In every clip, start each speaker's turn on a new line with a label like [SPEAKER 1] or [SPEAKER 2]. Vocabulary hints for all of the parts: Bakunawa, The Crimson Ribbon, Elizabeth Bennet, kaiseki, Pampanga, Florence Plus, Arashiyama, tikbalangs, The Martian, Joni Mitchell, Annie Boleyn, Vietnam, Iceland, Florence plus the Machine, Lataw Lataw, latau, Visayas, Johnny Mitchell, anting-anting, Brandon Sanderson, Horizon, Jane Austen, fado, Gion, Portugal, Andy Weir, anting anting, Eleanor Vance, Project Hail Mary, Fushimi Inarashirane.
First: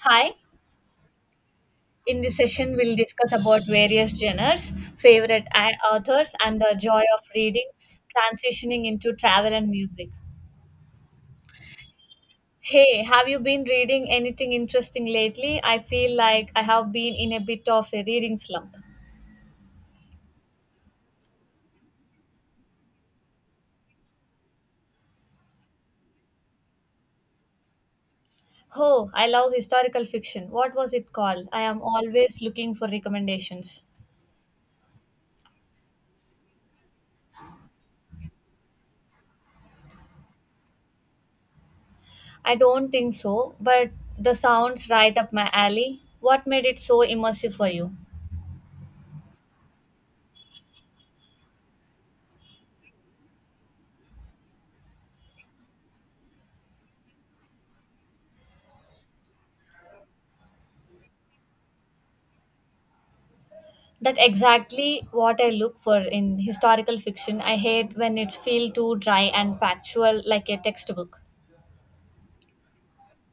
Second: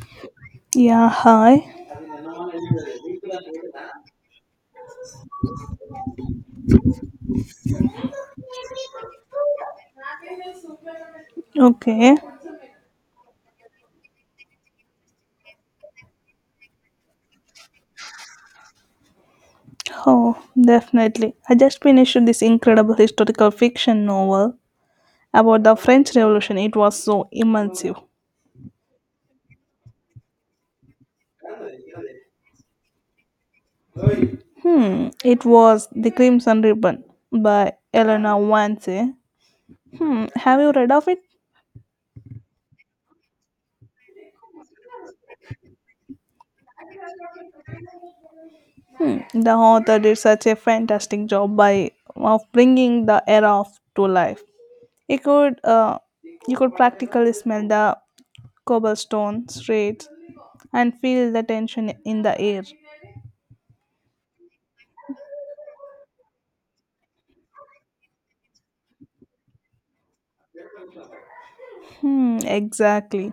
[SPEAKER 1] Hi.
[SPEAKER 2] Yeah, hi.
[SPEAKER 1] In this session, we'll discuss about various genres, favorite authors, and the joy of reading, transitioning into travel and music.
[SPEAKER 2] Okay.
[SPEAKER 1] Hey, have you been reading anything interesting lately? I feel like I have been in a bit of a reading slump.
[SPEAKER 2] Oh, definitely. I just finished this incredible historical fiction novel about the French Revolution. It was so immersive.
[SPEAKER 1] Oh, I love historical fiction. What was it called? I am always looking for recommendations.
[SPEAKER 2] It was The Crimson Ribbon by Eleanor Vance. Have you read of it?
[SPEAKER 1] I don't think so, but the sounds right up my alley. What made it so immersive for you?
[SPEAKER 2] Hmm. The author did such a fantastic job by of bringing the era of to life. You could uh, you could practically smell the cobblestone streets and feel the tension in the air.
[SPEAKER 1] That exactly what I look for in historical fiction. I hate when it feels too dry and factual like a textbook.
[SPEAKER 2] Exactly.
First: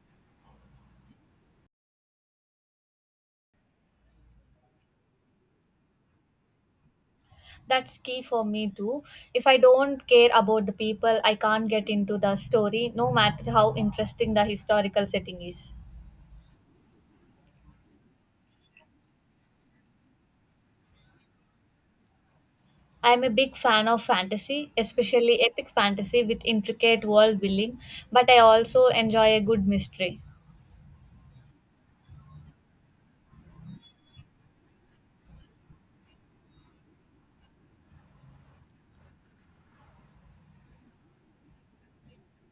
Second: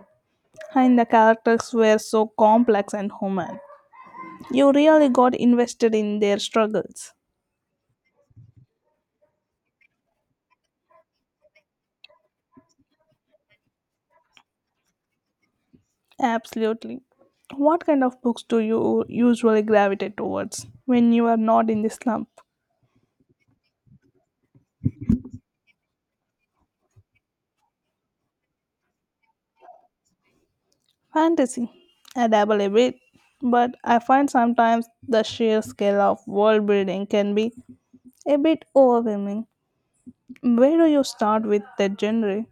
[SPEAKER 2] And the characters were so complex and human. You really got invested in their struggles.
[SPEAKER 1] That's key for me too. If I don't care about the people, I can't get into the story no matter how interesting the historical setting is.
[SPEAKER 2] Absolutely. What kind of books do you usually gravitate towards when you are not in the slump?
[SPEAKER 1] I am a big fan of fantasy, especially epic fantasy with intricate world building, but I also enjoy a good mystery.
[SPEAKER 2] Fantasy. I dabble a bit, but I find sometimes the sheer scale of world building can be a bit overwhelming. Where do you start with that genre?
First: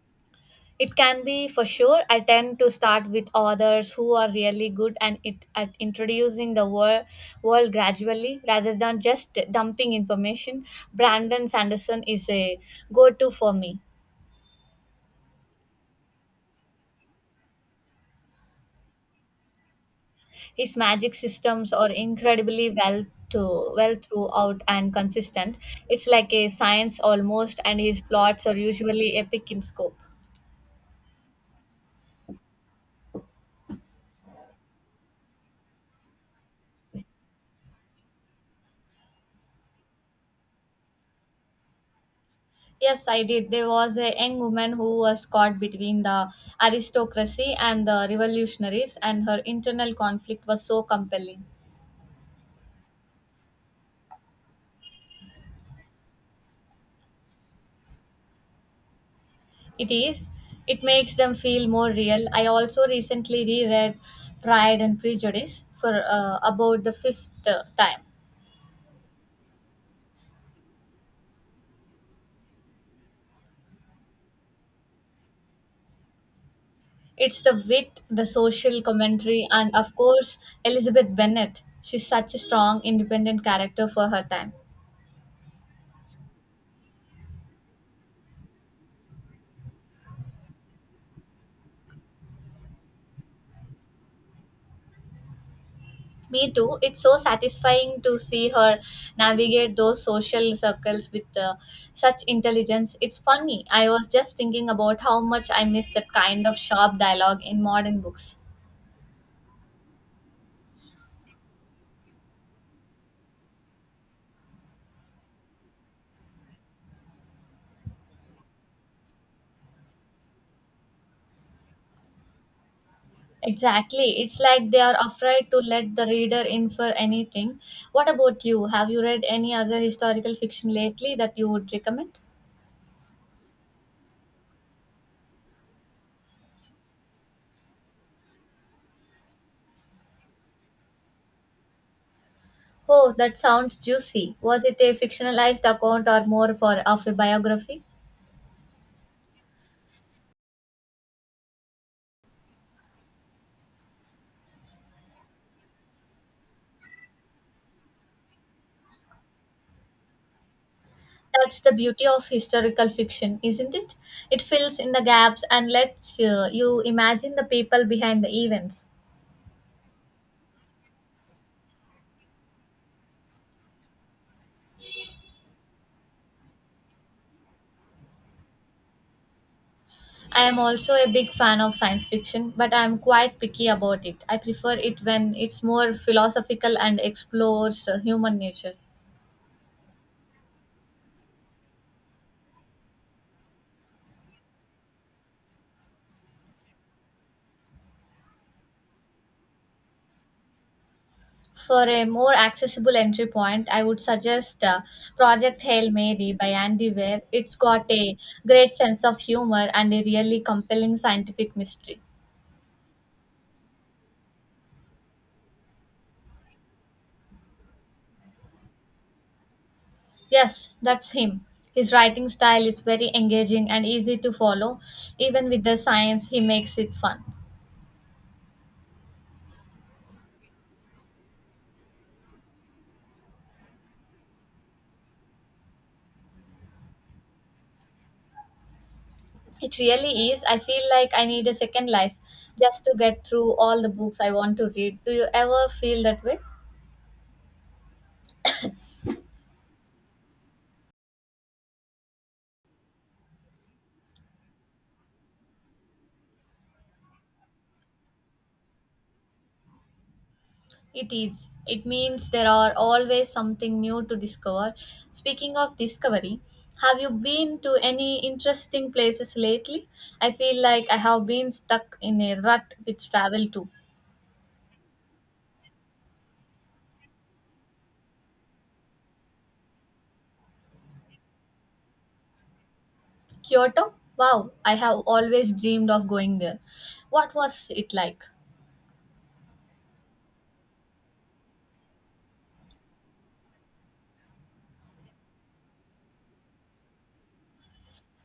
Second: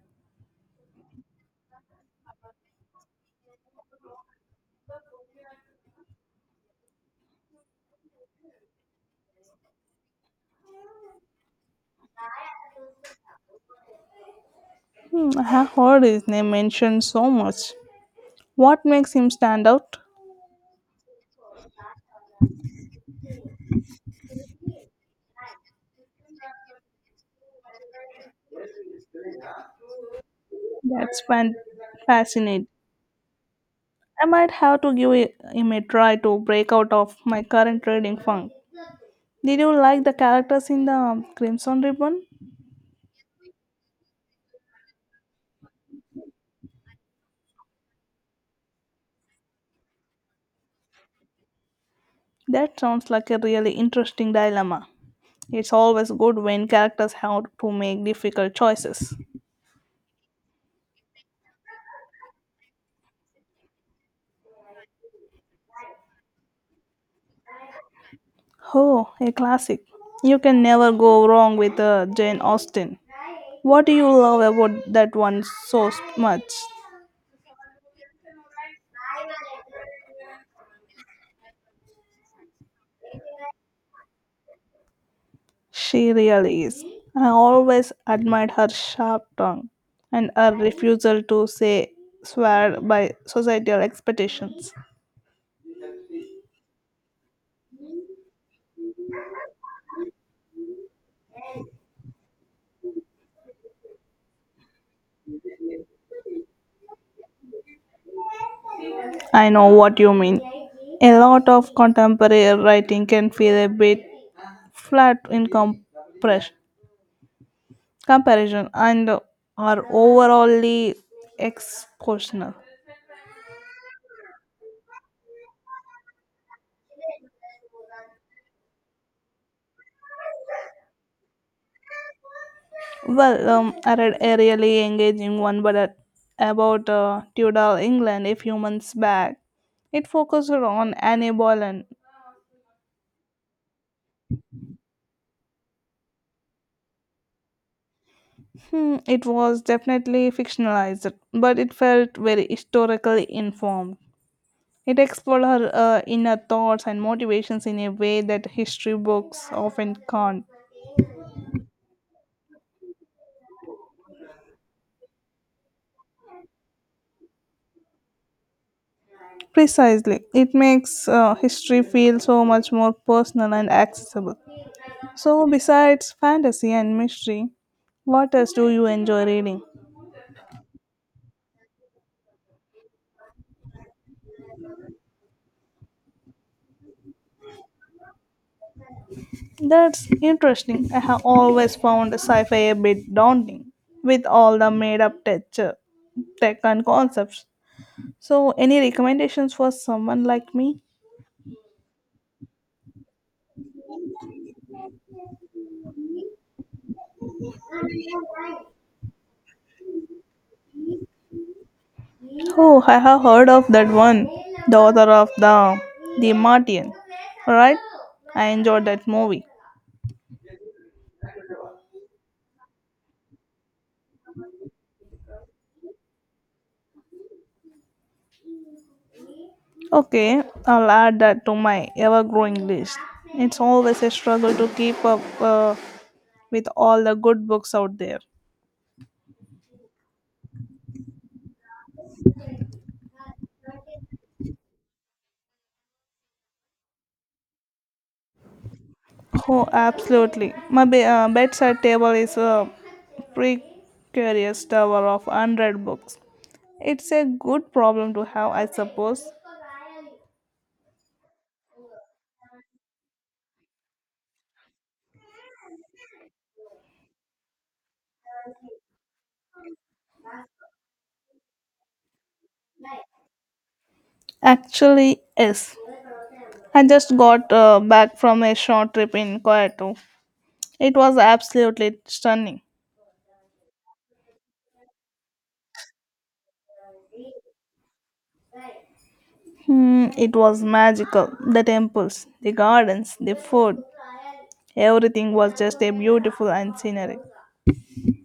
[SPEAKER 1] It can be for sure. I tend to start with authors who are really good and it at introducing the world gradually rather than just dumping information. Brandon Sanderson is a go-to for me.
[SPEAKER 2] I have heard his name mentioned so much. What makes him stand out?
[SPEAKER 1] His magic systems are incredibly to well throughout and consistent. It's like a science almost, and his plots are usually epic in scope.
[SPEAKER 2] That's fan- fascinating. I might have to give him a try to break out of my current reading funk. Did you like the characters in the Crimson Ribbon?
[SPEAKER 1] Yes, I did. There was a young woman who was caught between the aristocracy and the revolutionaries, and her internal conflict was so compelling.
[SPEAKER 2] That sounds like a really interesting dilemma. It's always good when characters have to make difficult choices.
[SPEAKER 1] It is. It makes them feel more real. I also recently reread Pride and Prejudice for about the fifth time.
[SPEAKER 2] Oh, a classic. You can never go wrong with Jane Austen. What do you love about that one so much?
[SPEAKER 1] It's the wit, the social commentary, and of course, Elizabeth Bennet. She's such a strong, independent character for her time.
[SPEAKER 2] She really is. I always admired her sharp tongue and her refusal to say swear by societal expectations.
[SPEAKER 1] Me too. It's so satisfying to see her navigate those social circles with such intelligence. It's funny. I was just thinking about how much I miss that kind of sharp dialogue in modern books.
[SPEAKER 2] I know what you mean. A lot of contemporary writing can feel a bit flat in compres- comparison and are overallly expositional.
[SPEAKER 1] Exactly. It's like they are afraid to let the reader infer anything. What about you? Have you read any other historical fiction lately that you would recommend?
[SPEAKER 2] Well, I read a really engaging one about Tudor England a few months back. It focused on Annie Boleyn.
[SPEAKER 1] Oh, that sounds juicy. Was it a fictionalized account or more for of a biography?
[SPEAKER 2] It was definitely fictionalized, but it felt very historically informed. It explored her inner thoughts and motivations in a way that history books often can't.
[SPEAKER 1] That's the beauty of historical fiction, isn't it? It fills in the gaps and lets you imagine the people behind the events.
[SPEAKER 2] Precisely. It makes history feel so much more personal and accessible. So, besides fantasy and mystery, what else do you enjoy reading?
[SPEAKER 1] I am also a big fan of science fiction, but I am quite picky about it. I prefer it when it's more philosophical and explores human nature.
[SPEAKER 2] That's interesting. I have always found sci fi a bit daunting with all the made up tech and concepts. So, any recommendations for someone like me?
[SPEAKER 1] For a more accessible entry point, I would suggest Project Hail Mary by Andy Weir. It's got a great sense of humor and a really compelling scientific mystery.
[SPEAKER 2] Oh, I have heard of that one. The author of The Martian. Right? I enjoyed that movie.
[SPEAKER 1] Yes, that's him. His writing style is very engaging and easy to follow. Even with the science, he makes it fun.
[SPEAKER 2] Okay, I'll add that to my ever-growing list. It's always a struggle to keep up with all the good books out there.
[SPEAKER 1] It really is. I feel like I need a second life just to get through all the books I want to read. Do you ever feel that way?
[SPEAKER 2] Oh, absolutely. My bedside table is a precarious tower of unread books. It's a good problem to have, I suppose.
[SPEAKER 1] It is. It means there are always something new to discover. Speaking of discovery, have you been to any interesting places lately? I feel like I have been stuck in a rut with travel too.
[SPEAKER 2] Actually, yes. I just got back from a short trip in Kyoto. It was absolutely stunning.
[SPEAKER 1] Kyoto? Wow, I have always dreamed of going there. What was it like?
[SPEAKER 2] It was magical. The temples, the gardens, the food, everything was just a beautiful and scenery.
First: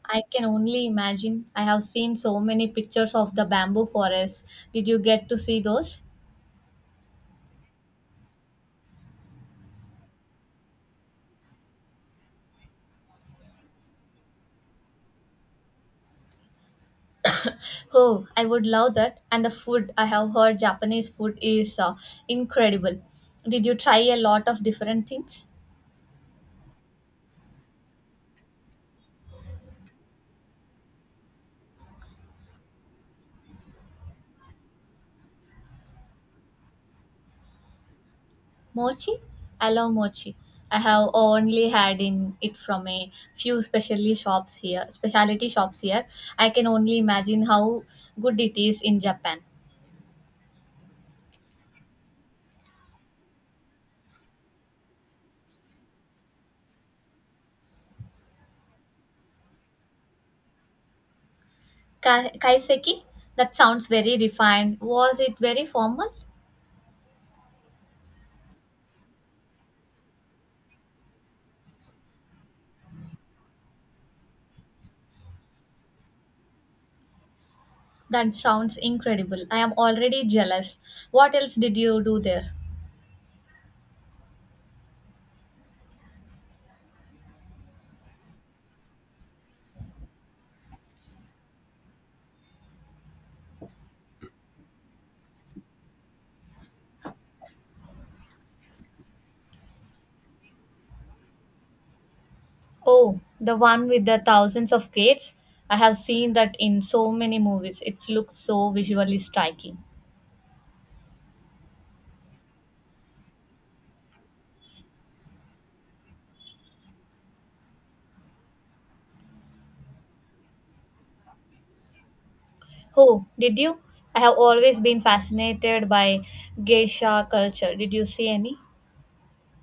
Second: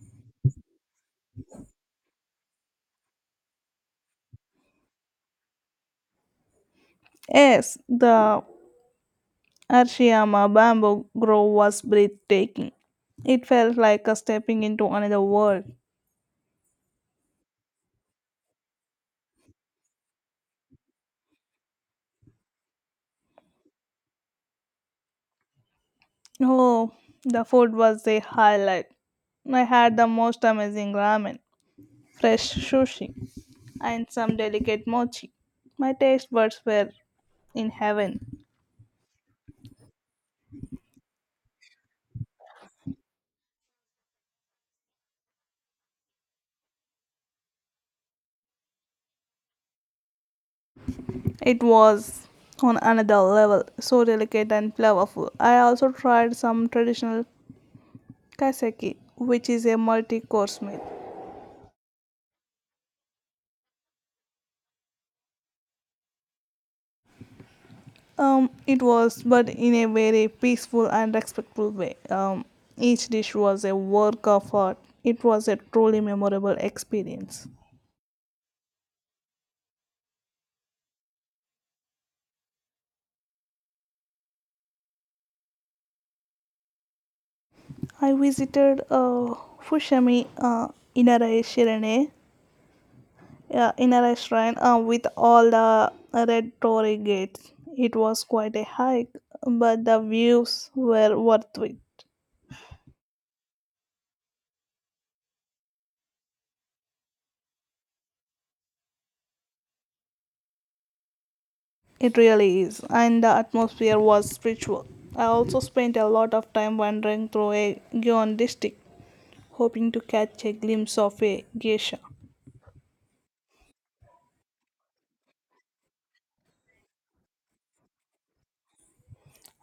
[SPEAKER 1] I can only imagine. I have seen so many pictures of the bamboo forests. Did you get to see those?
[SPEAKER 2] Yes, the Arashiyama bamboo grove was breathtaking. It felt like a stepping into another world.
[SPEAKER 1] Oh, I would love that. And the food, I have heard Japanese food is incredible. Did you try a lot of different things?
[SPEAKER 2] Oh, the food was a highlight. I had the most amazing ramen, fresh sushi, and some delicate mochi. My taste buds were in heaven.
[SPEAKER 1] Mochi? I love mochi. I have only had in it from a few specialty shops here. Specialty shops here. I can only imagine how good it is in Japan.
[SPEAKER 2] It was on another level, so delicate and flavorful. I also tried some traditional kaiseki, which is a multi-course meal.
[SPEAKER 1] Kaiseki? That sounds very refined. Was it very formal?
[SPEAKER 2] It was, but in a very peaceful and respectful way. Each dish was a work of art. It was a truly memorable experience.
[SPEAKER 1] That sounds incredible. I am already jealous. What else did you do there?
[SPEAKER 2] I visited Fushimi Inarashirane yeah, in a restaurant with all the red torii gates. It was quite a hike, but the views were worth it.
[SPEAKER 1] Oh, the one with the thousands of gates. I have seen that in so many movies. It looks so visually striking.
[SPEAKER 2] It really is, and the atmosphere was spiritual. I also spent a lot of time wandering through a Gion district, hoping to catch a glimpse of a geisha.
[SPEAKER 1] Oh, did you? I have always been fascinated by geisha culture. Did you see any?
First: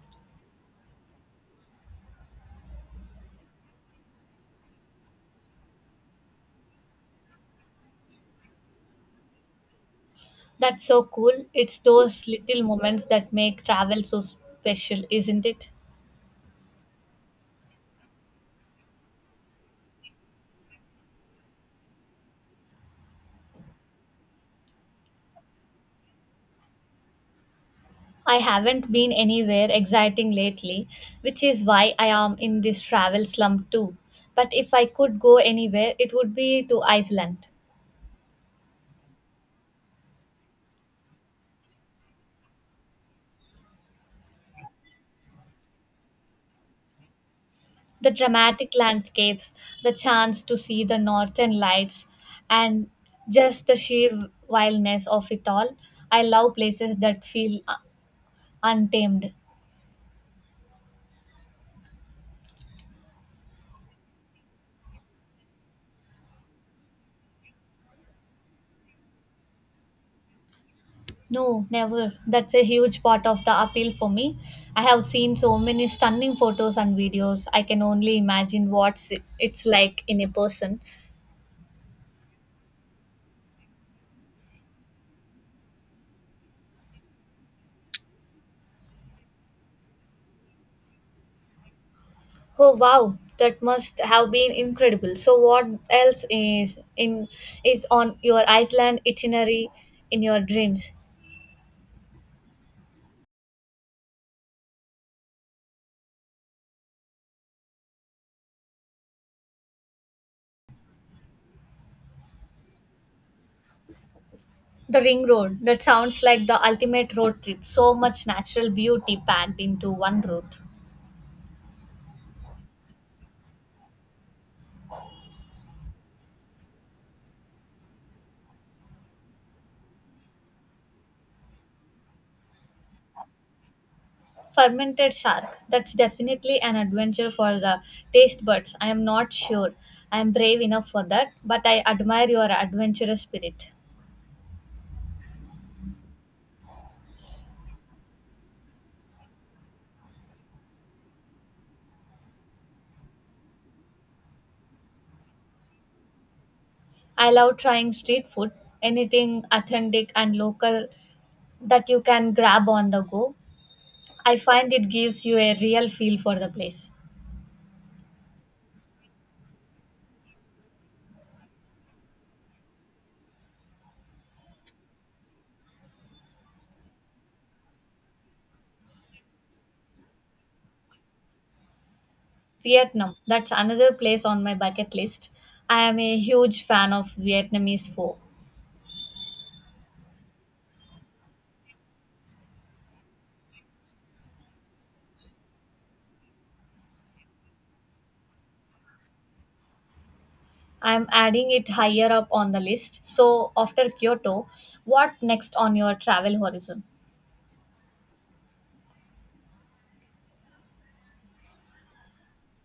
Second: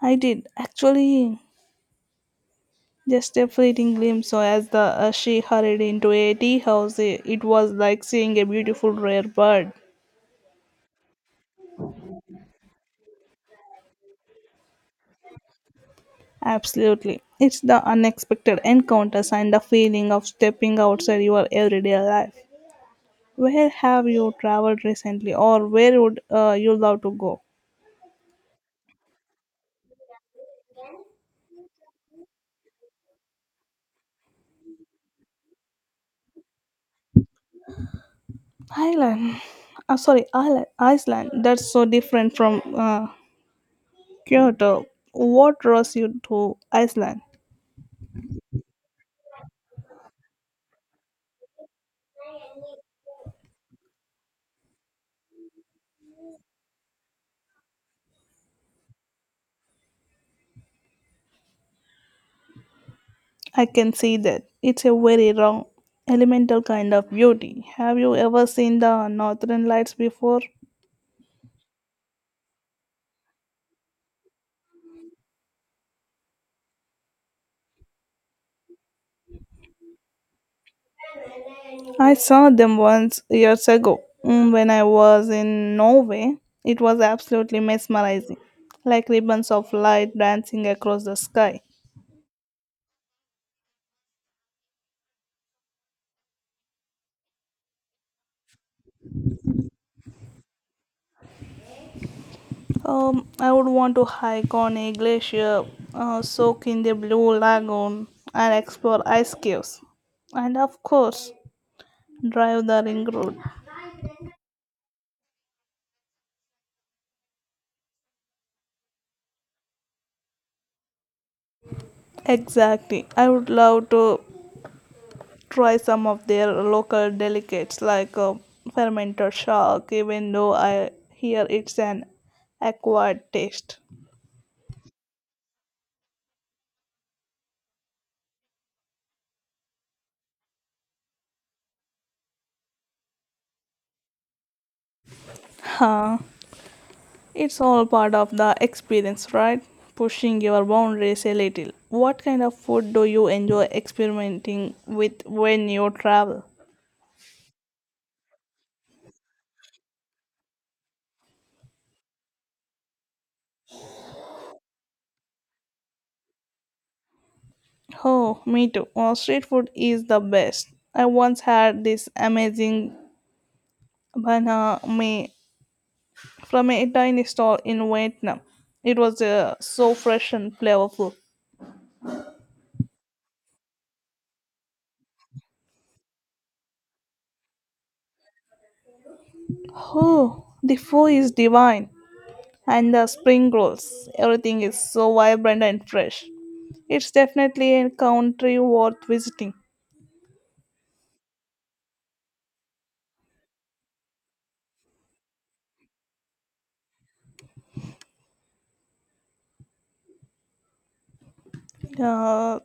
[SPEAKER 2] I did, actually, just a fleeting glimpse. So as the she hurried into a tea house, eh, it was like seeing a beautiful rare bird.
[SPEAKER 1] That's so cool. It's those little moments that make travel so special, isn't it?
[SPEAKER 2] Absolutely. It's the unexpected encounters and the feeling of stepping outside your everyday life. Where have you traveled recently, or where would you love to go?
[SPEAKER 1] I haven't been anywhere exciting lately, which is why I am in this travel slump too. But if I could go anywhere, it would be to Iceland.
[SPEAKER 2] Ireland. Sorry, Ireland. Iceland. That's so different from Kyoto. What draws you to Iceland?
[SPEAKER 1] The dramatic landscapes, the chance to see the northern lights, and just the sheer wildness of it all. I love places that feel untamed.
[SPEAKER 2] I can see that. It's a very wrong, elemental kind of beauty. Have you ever seen the northern lights before?
[SPEAKER 1] No, never. That's a huge part of the appeal for me. I have seen so many stunning photos and videos. I can only imagine what it's like in a person.
[SPEAKER 2] I saw them once years ago when I was in Norway. It was absolutely mesmerizing, like ribbons of light dancing across the sky.
[SPEAKER 1] Oh wow, that must have been incredible. So what else is on your Iceland itinerary in your dreams?
[SPEAKER 2] I would want to hike on a glacier, soak in the blue lagoon, and explore ice caves. And of course, drive the ring road.
[SPEAKER 1] The ring road. That sounds like the ultimate road trip. So much natural beauty packed into one route.
[SPEAKER 2] Exactly. I would love to try some of their local delicates like fermented shark, even though I hear it's an acquired taste.
[SPEAKER 1] Fermented shark. That's definitely an adventure for the taste buds. I am not sure I am brave enough for that, but I admire your adventurous spirit.
[SPEAKER 2] Huh. It's all part of the experience, right? Pushing your boundaries a little. What kind of food do you enjoy experimenting with when you travel?
[SPEAKER 1] I love trying street food, anything authentic and local that you can grab on the go. I find it gives you a real feel for the place.
[SPEAKER 2] Oh, me too. Street food is the best. I once had this amazing banh mi from a tiny stall in Vietnam. It was so fresh and flavorful.
[SPEAKER 1] Vietnam, that's another place on my bucket list. I am a huge fan of Vietnamese food.
[SPEAKER 2] Oh, the pho is divine, and the spring rolls. Everything is so vibrant and fresh. It's definitely a country worth visiting.
[SPEAKER 1] I am adding it higher up on the list. So, after Kyoto, what next on your travel horizon?
[SPEAKER 2] Uh,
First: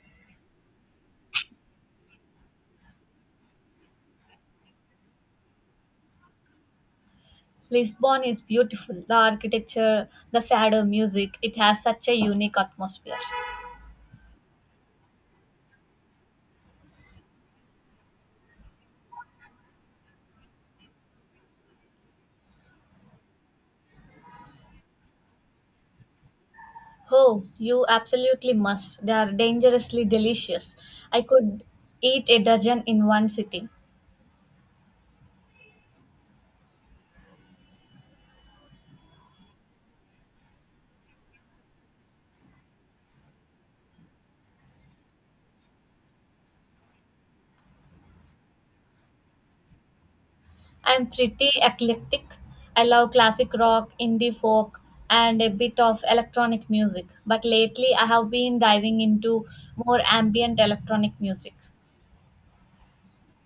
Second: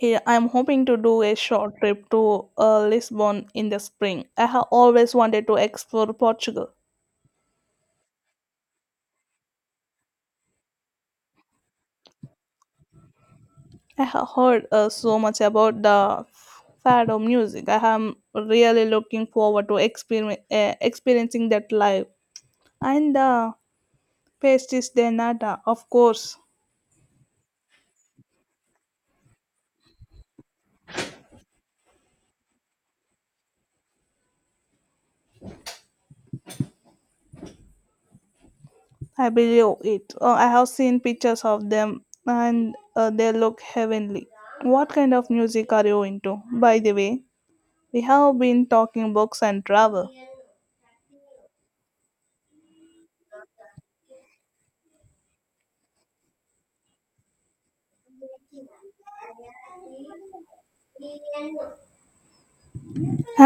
[SPEAKER 2] yeah, I'm hoping to do a short trip to Lisbon in the spring. I have always wanted to explore Portugal.
[SPEAKER 1] Lisbon is beautiful. The architecture, the fado music, it has such a unique atmosphere.
[SPEAKER 2] I have heard so much about the fado music. I am really looking forward to experiencing that live. And the pastis de nata, of course.
[SPEAKER 1] Oh, you absolutely must. They are dangerously delicious. I could eat a dozen in one sitting.
[SPEAKER 2] I believe it. I have seen pictures of them, and they look heavenly. What kind of music are you into? By the way, we have been talking books and travel.
[SPEAKER 1] I'm pretty eclectic. I love classic rock, indie folk, and a bit of electronic music. But lately, I have been diving into more ambient electronic music.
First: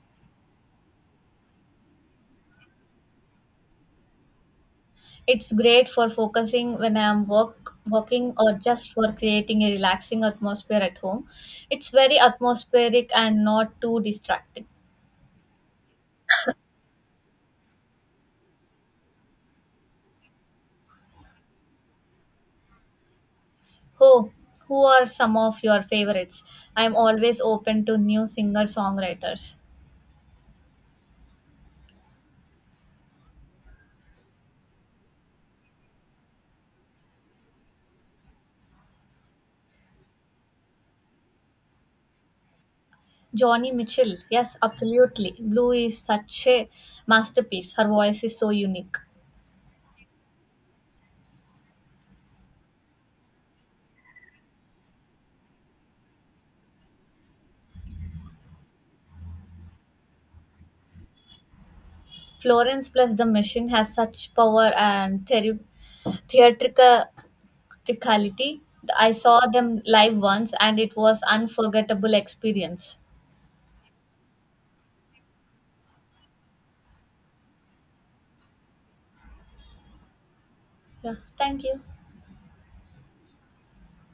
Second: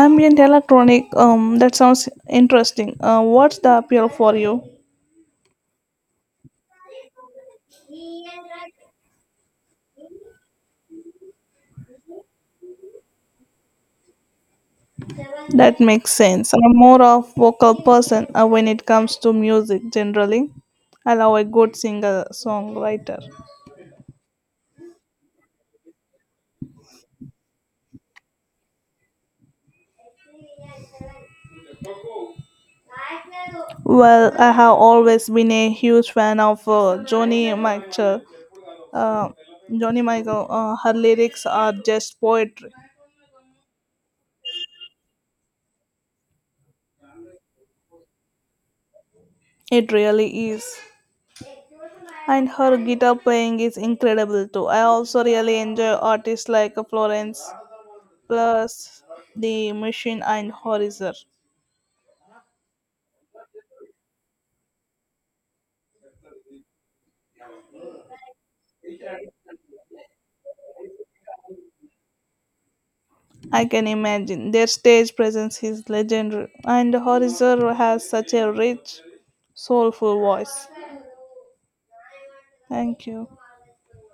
[SPEAKER 2] Ambient electronic, that sounds interesting. What's the appeal for you?
[SPEAKER 1] It's great for focusing when I am working or just for creating a relaxing atmosphere at home. It's very atmospheric and not too distracting.
[SPEAKER 2] That makes sense. I'm more of vocal person when it comes to music generally. I love a good singer songwriter.
[SPEAKER 1] Who, who are some of your favorites? I'm always open to new singer songwriters.
[SPEAKER 2] Well, I have always been a huge fan of Joni Mitchell. Uh, Joni Michael, her lyrics are just poetry.
[SPEAKER 1] Johnny Mitchell, yes, absolutely. Blue is such a masterpiece. Her voice is so unique.
[SPEAKER 2] It really is. And her guitar playing is incredible too. I also really enjoy artists like Florence Plus, The Machine, and Horizon.
[SPEAKER 1] Florence plus the Machine has such power and theatrical- theatricality. I saw them live once and it was unforgettable experience.
[SPEAKER 2] I can imagine. Their stage presence is legendary, and Horizon has such a rich, soulful voice.
[SPEAKER 1] Yeah, thank you.
[SPEAKER 2] Thank you.